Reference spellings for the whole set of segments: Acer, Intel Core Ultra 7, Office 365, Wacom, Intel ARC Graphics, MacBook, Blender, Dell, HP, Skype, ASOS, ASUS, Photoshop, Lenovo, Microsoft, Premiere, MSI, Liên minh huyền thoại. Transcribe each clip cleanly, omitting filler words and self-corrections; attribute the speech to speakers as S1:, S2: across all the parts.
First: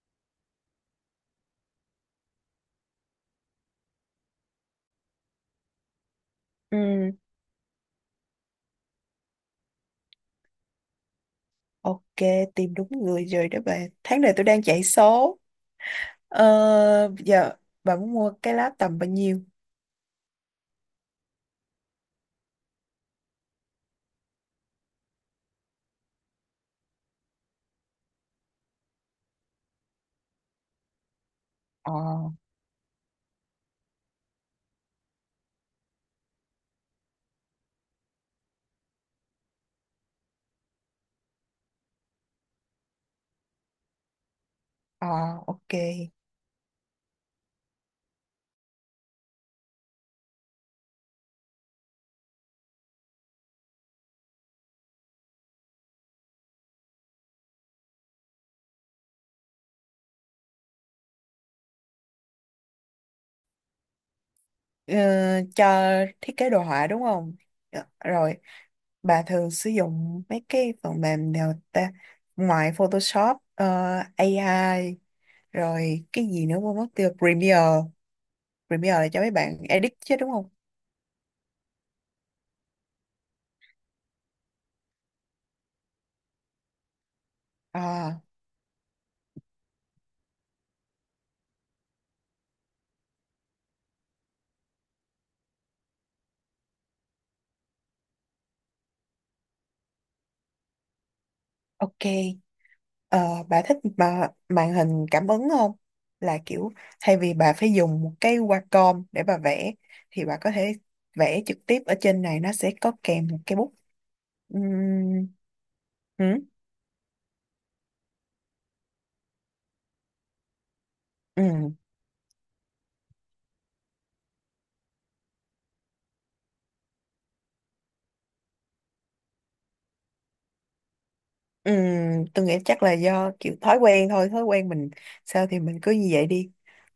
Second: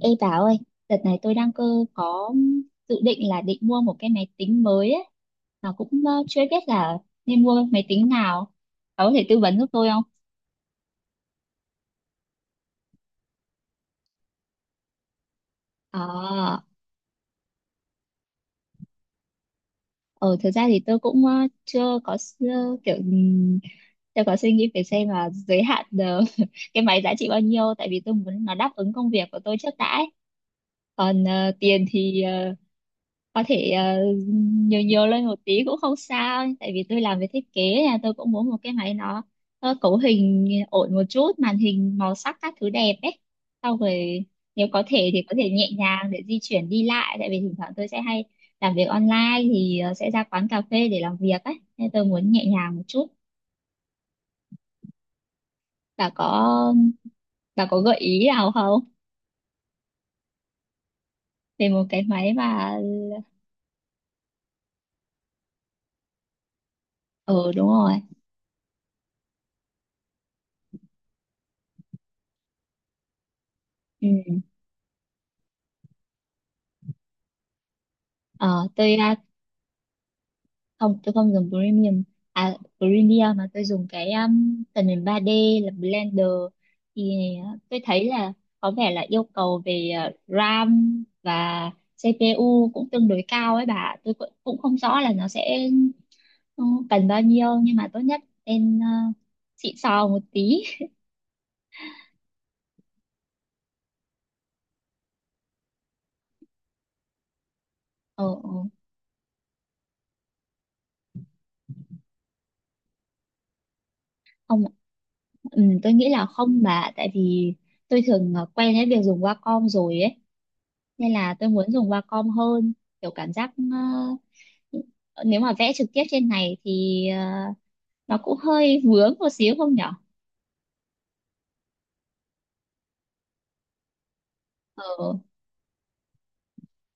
S1: Ê bà ơi, đợt này tôi đang cơ có dự định là định mua một cái máy tính mới ấy. Mà cũng chưa biết là
S2: Ừ,
S1: nên mua máy tính nào. Bà có thể tư vấn giúp tôi không?
S2: ok, tìm đúng người rồi đó bạn. Tháng này tôi đang chạy số.
S1: Ờ,
S2: Giờ bạn muốn mua cái lá tầm bao nhiêu?
S1: ờ thực ra thì tôi cũng chưa có kiểu chưa có suy nghĩ về xem là giới hạn cái máy giá trị bao nhiêu, tại vì tôi muốn nó đáp ứng công việc của tôi trước đã ấy. Còn tiền
S2: Ờ,
S1: thì có thể nhiều nhiều lên một tí cũng không sao, tại vì tôi làm về thiết kế nha, tôi cũng muốn một cái máy nó cấu hình ổn một chút, màn hình màu sắc các thứ đẹp ấy. Sau rồi nếu có
S2: ờ,
S1: thể thì có thể nhẹ
S2: ok.
S1: nhàng để di chuyển đi lại, tại vì thỉnh thoảng tôi sẽ hay làm việc online thì sẽ ra quán cà phê để làm việc ấy, nên tôi muốn nhẹ nhàng một chút. Bà có bà có gợi ý nào không, về một cái máy mà...
S2: Ờ, cho thiết kế đồ họa đúng không?
S1: Ừ, đúng
S2: Dạ,
S1: rồi.
S2: rồi, bà thường sử dụng mấy cái phần mềm nào ta? Ngoài Photoshop,
S1: Ừ.
S2: AI, rồi cái gì nữa quên mất tiêu, Premiere.
S1: Ờ, tôi
S2: Premiere là
S1: à,
S2: cho mấy bạn edit chứ đúng không?
S1: không tôi không dùng premium. À, premium mà tôi dùng cái tần nền 3D là Blender. Thì tôi thấy
S2: À,
S1: là có vẻ là yêu cầu về RAM và CPU cũng tương đối cao ấy bà, tôi cũng cũng không rõ là nó sẽ ừ, cần bao nhiêu, nhưng mà tốt nhất nên xịn sò một tí.
S2: ok. Bà thích mà màn hình cảm ứng không? Là kiểu thay vì bà phải dùng một
S1: Ờ.
S2: cái
S1: Ờ.
S2: Wacom để bà vẽ thì bà có thể vẽ trực tiếp ở trên này, nó sẽ có kèm một cái bút. Ừm,
S1: Không. Ừ, tôi nghĩ
S2: ừ,
S1: là không bà, tại vì tôi thường quen với việc dùng Wacom rồi ấy, nên là tôi muốn
S2: ừ.
S1: dùng Wacom hơn. Kiểu cảm giác à, Ờ, nếu mà vẽ trực tiếp trên này thì nó cũng hơi vướng một xíu không nhở.
S2: Ừ, tôi nghĩ chắc là do kiểu thói quen thôi, thói quen mình
S1: Ờ.
S2: sao thì mình cứ như vậy đi.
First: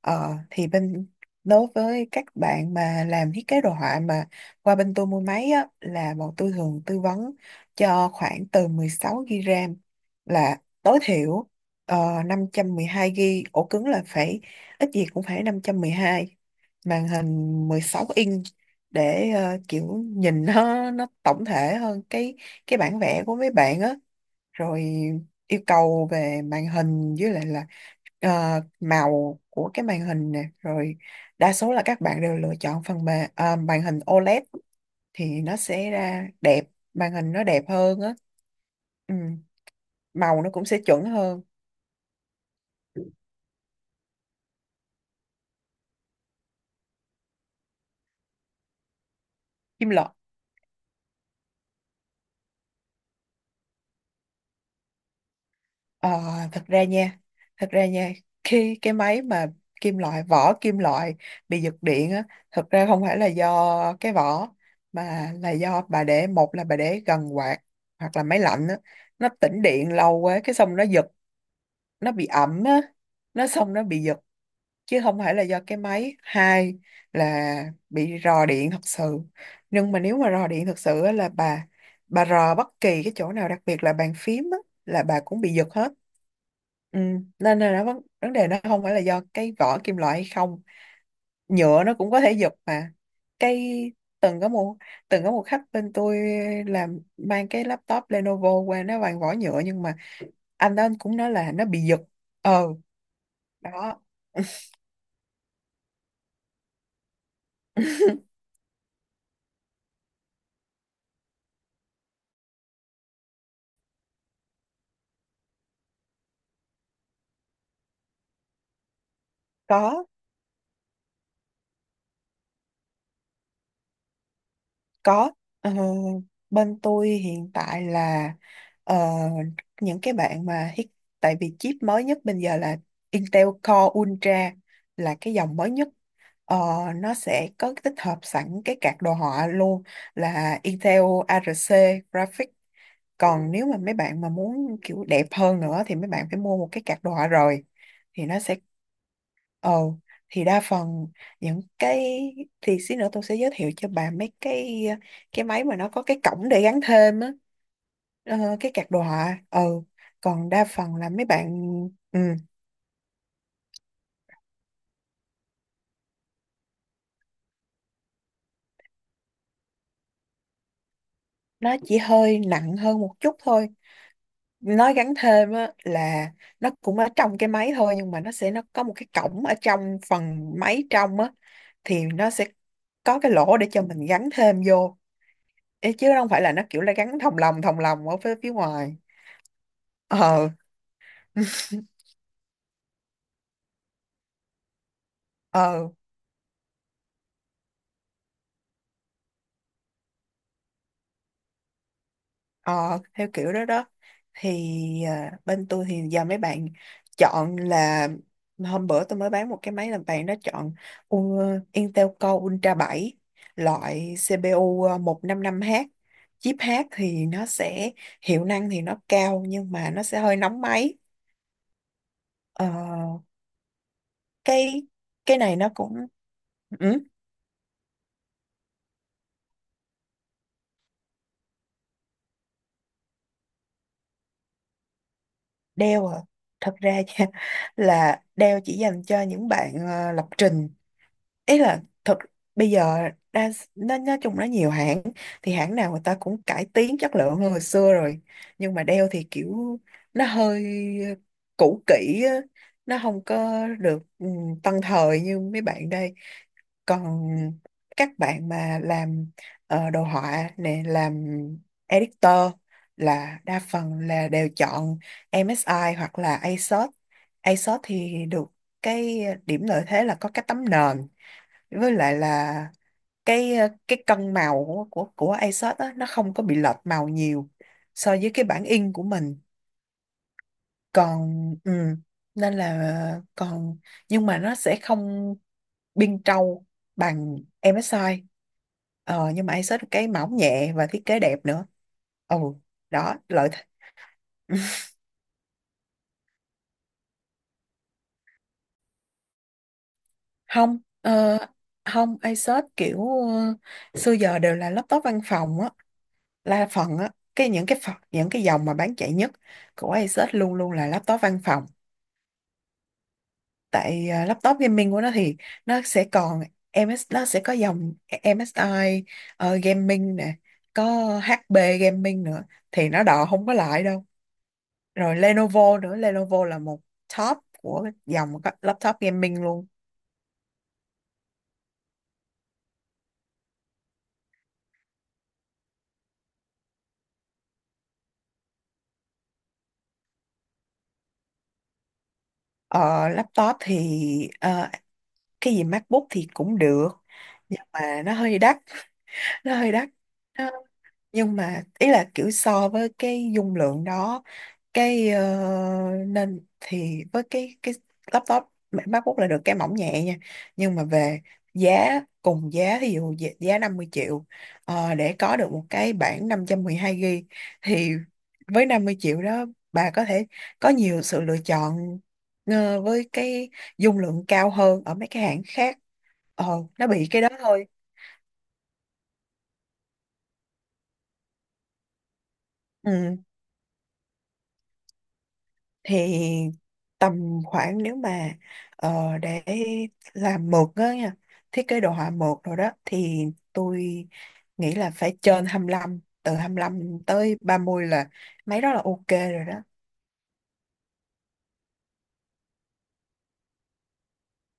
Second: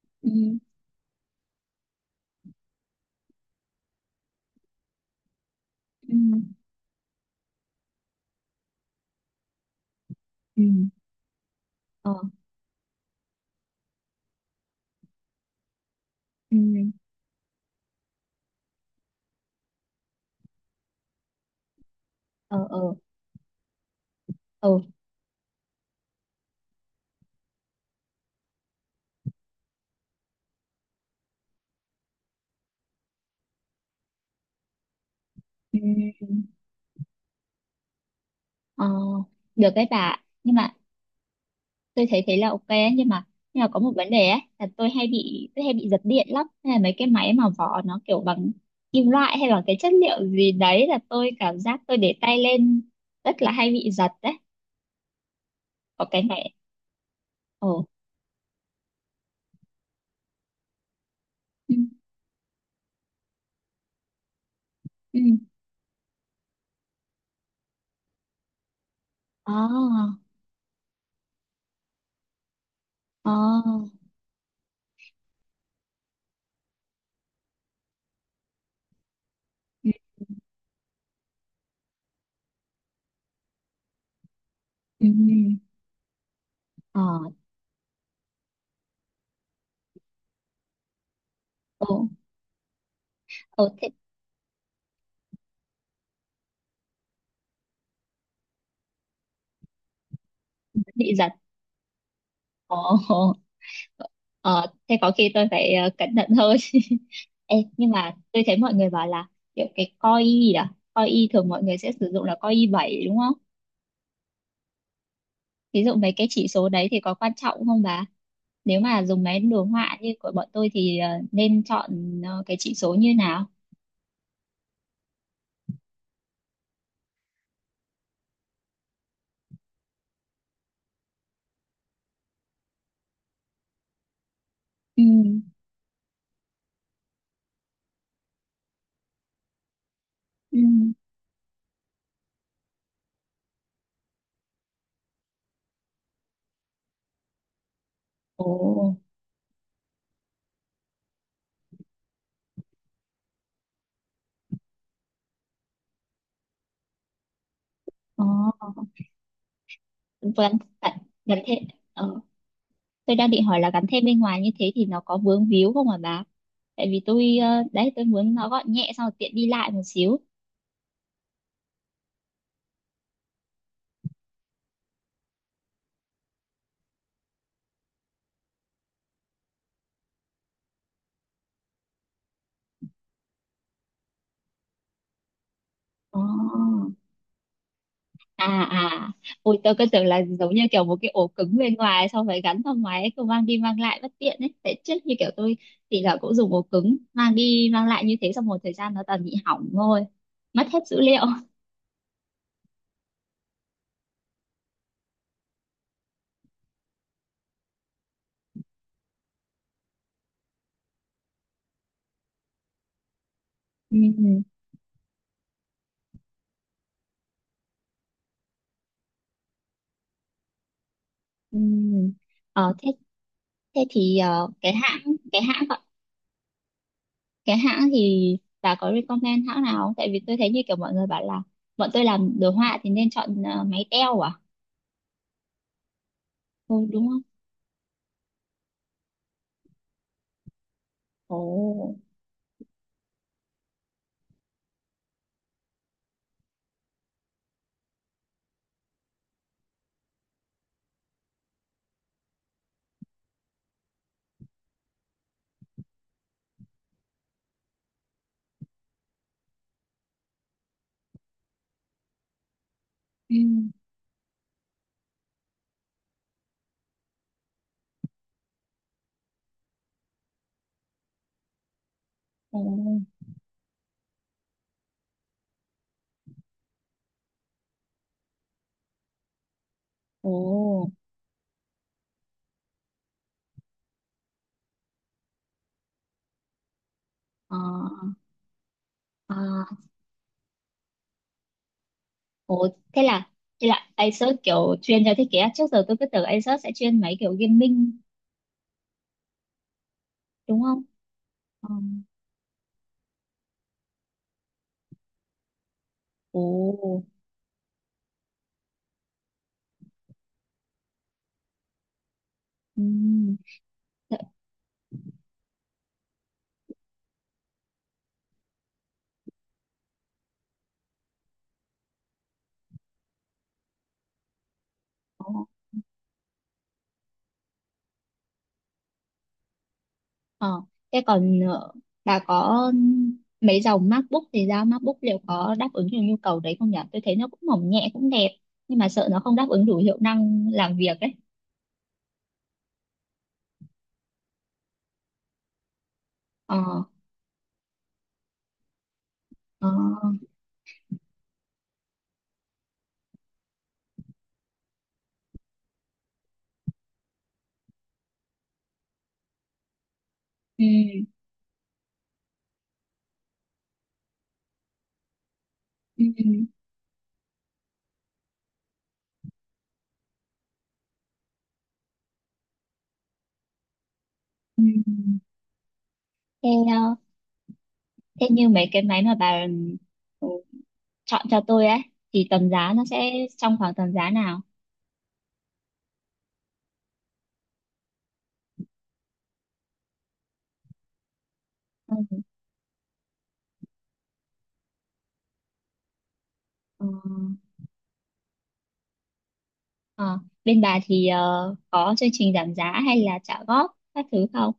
S1: Ừ.
S2: Thì bên đối với các bạn mà làm thiết kế đồ họa mà qua bên tôi mua máy á,
S1: Ừ.
S2: là bọn tôi thường tư vấn cho khoảng từ 16 GB RAM là
S1: Ừ.
S2: tối thiểu,
S1: Ờ.
S2: ờ, 512 GB, ổ cứng là phải ít gì cũng phải 512,
S1: Ừ.
S2: màn hình 16 inch để kiểu nhìn nó tổng thể hơn cái
S1: Ờ.
S2: cái
S1: Ờ.
S2: bản vẽ của mấy bạn á.
S1: Ờ.
S2: Rồi yêu cầu về màn hình với lại là màu của cái màn hình nè. Rồi đa số là các bạn đều lựa chọn phần mềm màn hình OLED thì nó sẽ
S1: Ừ.
S2: ra đẹp, màn hình nó đẹp hơn á.
S1: Ờ.
S2: Ừ,
S1: Được đấy bà.
S2: màu nó
S1: Nhưng
S2: cũng
S1: mà
S2: sẽ chuẩn hơn.
S1: tôi thấy thế là ok ấy, nhưng mà có một vấn đề ấy là tôi hay bị giật điện lắm, hay là mấy cái máy mà vỏ nó kiểu bằng kim loại hay là cái
S2: Kim
S1: chất
S2: loại.
S1: liệu gì đấy là tôi cảm giác tôi để tay lên rất là hay bị giật đấy. Có
S2: Ờ,
S1: cái này...
S2: thật ra nha, thật
S1: Ồ.
S2: ra nha, khi cái máy mà kim loại, vỏ kim loại bị
S1: Ừ.
S2: giật điện á, thật ra không phải là do cái vỏ,
S1: Ừ.
S2: mà là do bà để, một là bà để gần quạt, hoặc là máy lạnh á, nó
S1: Ờ.
S2: tĩnh điện lâu quá, cái xong nó giật, nó bị ẩm á,
S1: Ờ.
S2: nó xong nó bị giật, chứ không phải là do cái máy. Hai là bị rò điện thật sự,
S1: Ừ,
S2: nhưng mà nếu mà rò điện thật sự á, là bà rò bất kỳ cái chỗ nào, đặc biệt là bàn phím á, là
S1: ừ,
S2: bà cũng bị
S1: ừ.
S2: giật hết. Ừ.
S1: Ờ.
S2: Nên là nó vấn đề nó không phải là do cái vỏ kim loại hay không, nhựa nó
S1: Ồ.
S2: cũng có thể giật mà.
S1: Ồ
S2: Cái
S1: thế.
S2: từng có một từng có một khách bên tôi làm, mang cái laptop Lenovo qua, nó bằng vỏ nhựa nhưng mà anh đó anh
S1: Bị
S2: cũng
S1: giật.
S2: nói là nó bị giật. Ờ,
S1: Ồ. Ồ.
S2: đó.
S1: ờ thế có khi tôi phải cẩn thận hơn Ê, nhưng mà tôi thấy mọi người bảo là kiểu cái coi gì đó, coi y thường mọi người sẽ sử dụng là coi y 7 đúng không, ví dụ mấy cái chỉ số đấy thì có quan trọng không bà? Nếu mà dùng máy đồ họa
S2: có
S1: như của bọn tôi thì nên chọn cái chỉ số như nào?
S2: Có, ờ, bên tôi hiện tại là ờ, những cái bạn mà hit, tại vì chip mới nhất bây giờ là Intel Core Ultra, là cái
S1: Ừ.
S2: dòng mới nhất. Ờ, nó sẽ có tích hợp sẵn cái card đồ họa luôn,
S1: Ừ.
S2: là Intel ARC Graphics. Còn nếu mà mấy bạn mà muốn kiểu đẹp hơn nữa thì mấy bạn phải mua một cái card đồ họa rồi. Thì nó
S1: Ồ.
S2: sẽ ờ thì đa phần những cái, thì xí nữa tôi sẽ giới thiệu cho bà mấy cái máy mà nó có cái cổng để gắn thêm á,
S1: Ờ.
S2: cái card đồ họa. Ừ, còn
S1: vẫn
S2: đa
S1: vẫn
S2: phần là mấy
S1: vẫn
S2: bạn,
S1: thế.
S2: ừ,
S1: Tôi đang định hỏi là gắn thêm bên ngoài như thế thì nó có vướng víu không hả bà? Tại vì tôi đấy, tôi muốn nó gọn nhẹ xong rồi tiện đi lại một xíu.
S2: nó chỉ hơi nặng hơn một chút thôi, nó gắn thêm á là nó cũng ở trong cái máy thôi, nhưng mà nó sẽ nó có một cái cổng ở trong phần máy trong á, thì nó sẽ có cái lỗ để cho mình gắn thêm vô. Ê, chứ
S1: Ồ.
S2: không phải là nó kiểu là gắn thòng lồng ở phía
S1: À
S2: phía ngoài.
S1: à, ôi tôi cứ tưởng là
S2: Ờ,
S1: giống như kiểu một cái ổ cứng bên ngoài xong phải gắn vào ngoài ấy, cứ mang đi mang lại bất tiện ấy. Tại trước như kiểu tôi
S2: ờ,
S1: thì là cũng dùng ổ cứng mang đi mang lại như thế xong một thời gian nó toàn bị hỏng thôi, mất hết dữ liệu.
S2: ờ, theo kiểu đó đó, thì bên tôi thì giờ mấy bạn chọn là hôm bữa tôi mới bán một cái máy làm bạn nó chọn Intel Core Ultra 7 loại
S1: Ừ,
S2: CPU 155H, chip H, thì nó sẽ hiệu năng thì nó cao nhưng mà nó sẽ hơi nóng máy.
S1: ừ.
S2: Ờ,
S1: Ờ, thế thế thì
S2: cái cái
S1: cái
S2: này
S1: hãng
S2: nó cũng ừ,
S1: cái hãng thì bà có recommend hãng nào không? Tại vì tôi thấy như kiểu mọi người bảo là bọn tôi làm đồ họa thì nên chọn máy teo à?
S2: Dell à,
S1: Ừ,
S2: thật ra
S1: đúng không?
S2: là Dell chỉ dành cho những bạn lập trình, ý là
S1: Ồ.
S2: thật. Bây giờ đa, nó nói chung nó nhiều hãng, thì hãng nào người ta cũng cải tiến chất lượng hơn hồi xưa rồi nhưng mà đeo thì kiểu nó hơi cũ kỹ á, nó không có được ừ, tân thời như mấy bạn đây. Còn các bạn mà làm đồ họa nè, làm editor
S1: Ừ.
S2: là đa phần là đều chọn MSI hoặc là ASOS. ASOS thì được cái điểm lợi thế là có cái tấm nền với lại
S1: Ồ.
S2: là cái cái cân màu của ASUS á, nó không có bị lệch màu nhiều so với cái bản in của mình.
S1: Ồ.
S2: Còn ừ, nên là còn nhưng mà nó sẽ không biên trâu bằng
S1: Ờ.
S2: MSI. Ờ, nhưng mà
S1: À.
S2: ASUS cái mỏng nhẹ và thiết kế đẹp nữa. Ừ,
S1: Ồ, thế
S2: đó
S1: là
S2: lợi thế.
S1: thế là Acer kiểu chuyên cho thiết kế à? Trước giờ tôi cứ tưởng Acer sẽ chuyên mấy kiểu gaming đúng
S2: Không
S1: không? Ờ.
S2: không, ASUS kiểu xưa giờ đều là laptop văn phòng á, là phần
S1: Ồ.
S2: á, cái những cái phần, những cái dòng mà bán chạy nhất của Asus luôn luôn là laptop văn phòng.
S1: Ừ.
S2: Tại
S1: Thế-
S2: à, laptop gaming của nó thì nó sẽ còn MS, nó sẽ có dòng MSI gaming nè, có HP gaming nữa thì nó đò không có lại đâu. Rồi
S1: Ồ.
S2: Lenovo nữa, Lenovo là một top của dòng các laptop gaming luôn.
S1: Ờ, thế còn bà có mấy dòng MacBook thì sao, MacBook liệu có đáp ứng được nhu cầu đấy không nhỉ? Tôi thấy nó cũng mỏng nhẹ cũng đẹp, nhưng mà sợ nó không đáp ứng đủ hiệu năng làm việc ấy.
S2: Ờ, laptop thì ờ, cái gì MacBook thì cũng
S1: Ờ.
S2: được nhưng mà nó hơi đắt, nó
S1: Ờ.
S2: hơi đắt, nhưng mà ý là kiểu so với cái dung lượng đó, cái ờ, nên thì với cái laptop MacBook là được cái mỏng nhẹ nha.
S1: Ừ.
S2: Nhưng mà về giá cùng giá, ví dụ giá giá 50 triệu, để có được một cái
S1: Ừ. Ừ.
S2: bản 512 GB thì với 50 triệu đó, bà có thể có nhiều sự lựa chọn với cái dung lượng cao
S1: Ừ.
S2: hơn ở mấy cái hãng khác. Ờ,
S1: Thế,
S2: nó bị cái đó thôi.
S1: thế như mấy cái máy mà bà ừ, chọn cho tôi ấy thì tầm giá nó sẽ
S2: Ừ,
S1: trong khoảng tầm giá nào?
S2: thì tầm khoảng nếu mà để làm mượt á nha, thiết kế đồ họa
S1: Ừ.
S2: mượt rồi đó thì tôi nghĩ là phải trên 25, từ 25
S1: Ờ.
S2: tới 30 là mấy đó là ok rồi đó.
S1: Ờ. Bên bà thì có chương trình giảm giá hay là trả góp các thứ không?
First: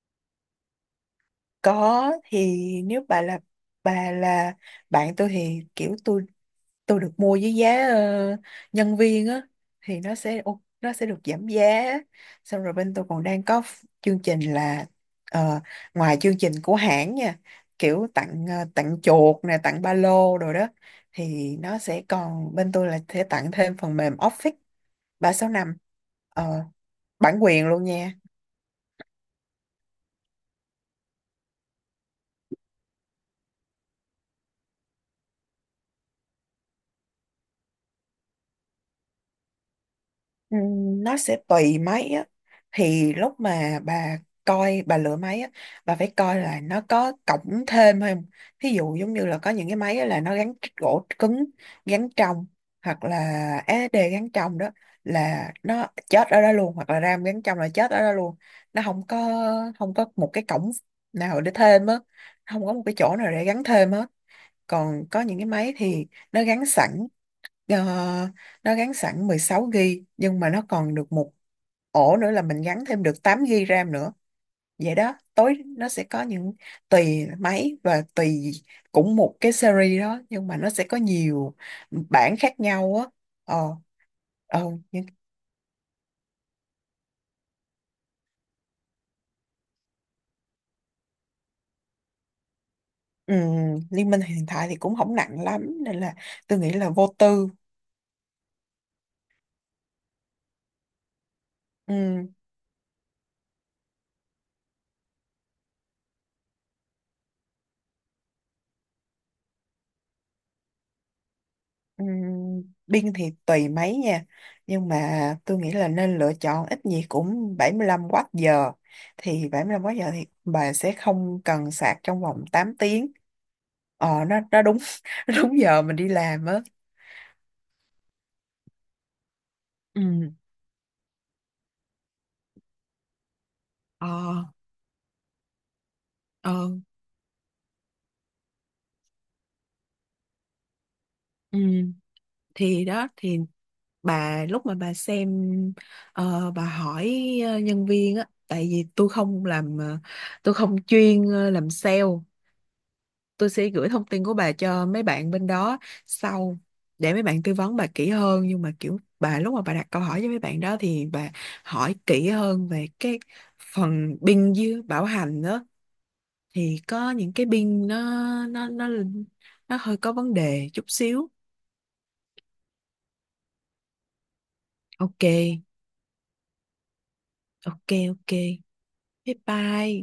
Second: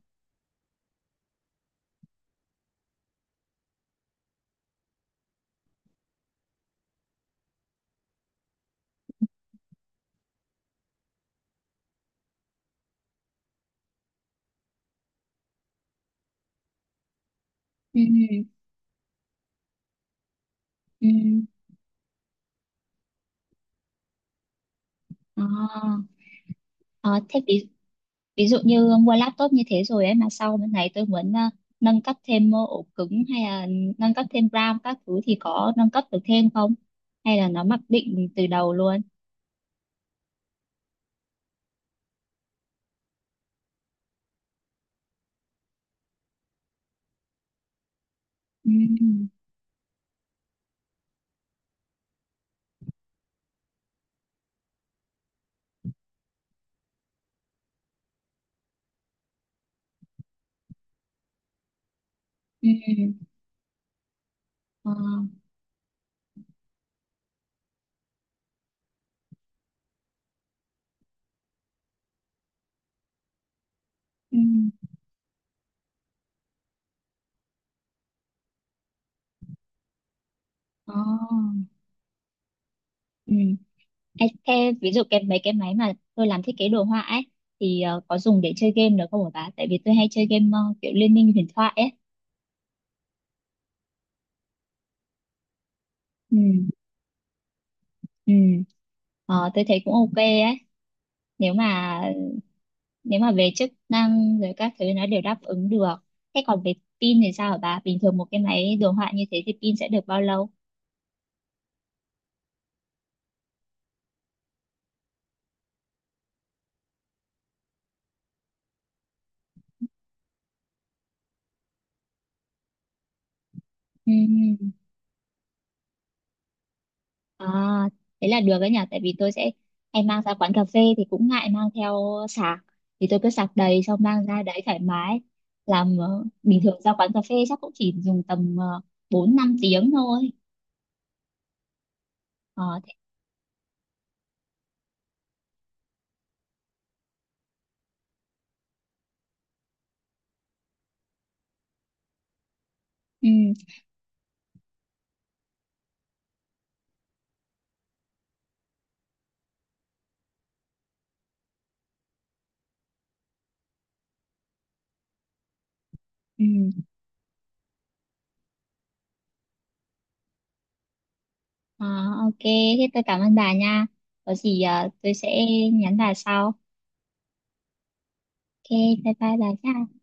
S2: Có, thì nếu bà là, bà là bạn tôi thì kiểu tôi được mua với giá nhân viên á, thì nó sẽ nó sẽ được giảm giá, xong rồi bên tôi còn đang có chương trình là ờ, ngoài chương trình của hãng nha,
S1: Ừ,
S2: kiểu tặng tặng chuột nè, tặng ba lô rồi đó,
S1: ừ.
S2: thì nó sẽ còn bên tôi là sẽ tặng thêm phần mềm Office 365,
S1: À.
S2: uh,
S1: Ờ, thế
S2: bản
S1: ví,
S2: quyền luôn nha.
S1: ví dụ như mua laptop như thế rồi ấy mà sau bên này tôi muốn nâng cấp thêm ổ cứng hay là nâng cấp thêm RAM các thứ thì có nâng cấp được thêm không? Hay là nó mặc định từ đầu luôn?
S2: Nó sẽ tùy máy á, thì lúc mà bà coi bà lựa máy á, bà phải coi là nó có cổng thêm không. Thí dụ giống như
S1: Ừ.
S2: là có những cái máy á là nó gắn gỗ cứng gắn trong hoặc là SD gắn trong đó là nó chết ở đó luôn, hoặc là RAM gắn trong là chết ở đó luôn, nó không có không có một cái cổng nào để thêm á, không
S1: Ừ.
S2: có một cái chỗ nào để gắn thêm á.
S1: Ờ.
S2: Còn có những cái máy thì nó gắn sẵn. Ờ, nó gắn sẵn 16 GB nhưng mà nó còn được một ổ nữa là mình gắn thêm được 8 GB RAM nữa.
S1: Ừ.
S2: Vậy đó, tối nó sẽ có những tùy máy và tùy cũng một cái series đó nhưng mà nó sẽ
S1: Ờ.
S2: có nhiều bản khác nhau á.
S1: Ừ.
S2: Ờ,
S1: Ê,
S2: ờ
S1: thế ví dụ
S2: nhưng
S1: cái mấy cái máy mà tôi làm thiết kế đồ họa ấy thì có dùng để chơi game được không hả bà? Tại vì tôi hay chơi game kiểu Liên minh huyền thoại ấy.
S2: Liên minh hiện tại thì cũng không nặng lắm nên là
S1: Ừ,
S2: tôi nghĩ là vô tư.
S1: ừ. Ờ, tôi thấy cũng ok ấy. Nếu mà
S2: Ừ.
S1: nếu mà về chức năng rồi các thứ nó đều đáp ứng được, thế còn về pin thì sao hả bà? Bình thường một cái máy đồ họa như thế thì pin sẽ được bao lâu?
S2: Ừm, Biên thì tùy mấy nha. Nhưng mà tôi nghĩ là nên lựa chọn ít gì cũng 75 Wh. Thì 75 Wh thì bà sẽ không cần sạc trong vòng 8 tiếng. Ờ nó
S1: Ừm.
S2: đúng nó đúng giờ mình đi làm á.
S1: À, thế là được đấy nhỉ, tại vì tôi sẽ hay mang
S2: Ừ,
S1: ra quán cà phê thì cũng ngại mang theo sạc, thì tôi cứ sạc đầy xong
S2: ờ,
S1: mang ra đấy thoải mái làm. Ờ, Bình
S2: ờ,
S1: thường ra quán cà phê chắc cũng chỉ dùng tầm bốn năm tiếng thôi.
S2: ừ,
S1: Ờ,
S2: thì
S1: thế.
S2: đó thì bà lúc mà bà xem bà hỏi nhân viên á, tại vì tôi không làm tôi không chuyên làm sale. Tôi
S1: Ừ,
S2: sẽ gửi thông tin của bà cho mấy bạn bên đó sau, để mấy bạn tư vấn bà kỹ hơn, nhưng mà kiểu bà lúc mà bà đặt câu hỏi với mấy bạn đó thì bà hỏi kỹ hơn về cái phần pin với bảo hành đó,
S1: ừ.
S2: thì có những cái pin nó, nó nó nó hơi có vấn đề chút xíu.
S1: Ờ, ok, thế tôi cảm ơn bà nha, có gì tôi
S2: Ok,
S1: sẽ nhắn bà sau.
S2: ok, ok,
S1: Ok. Bye bye
S2: bye
S1: bà nha.
S2: bye.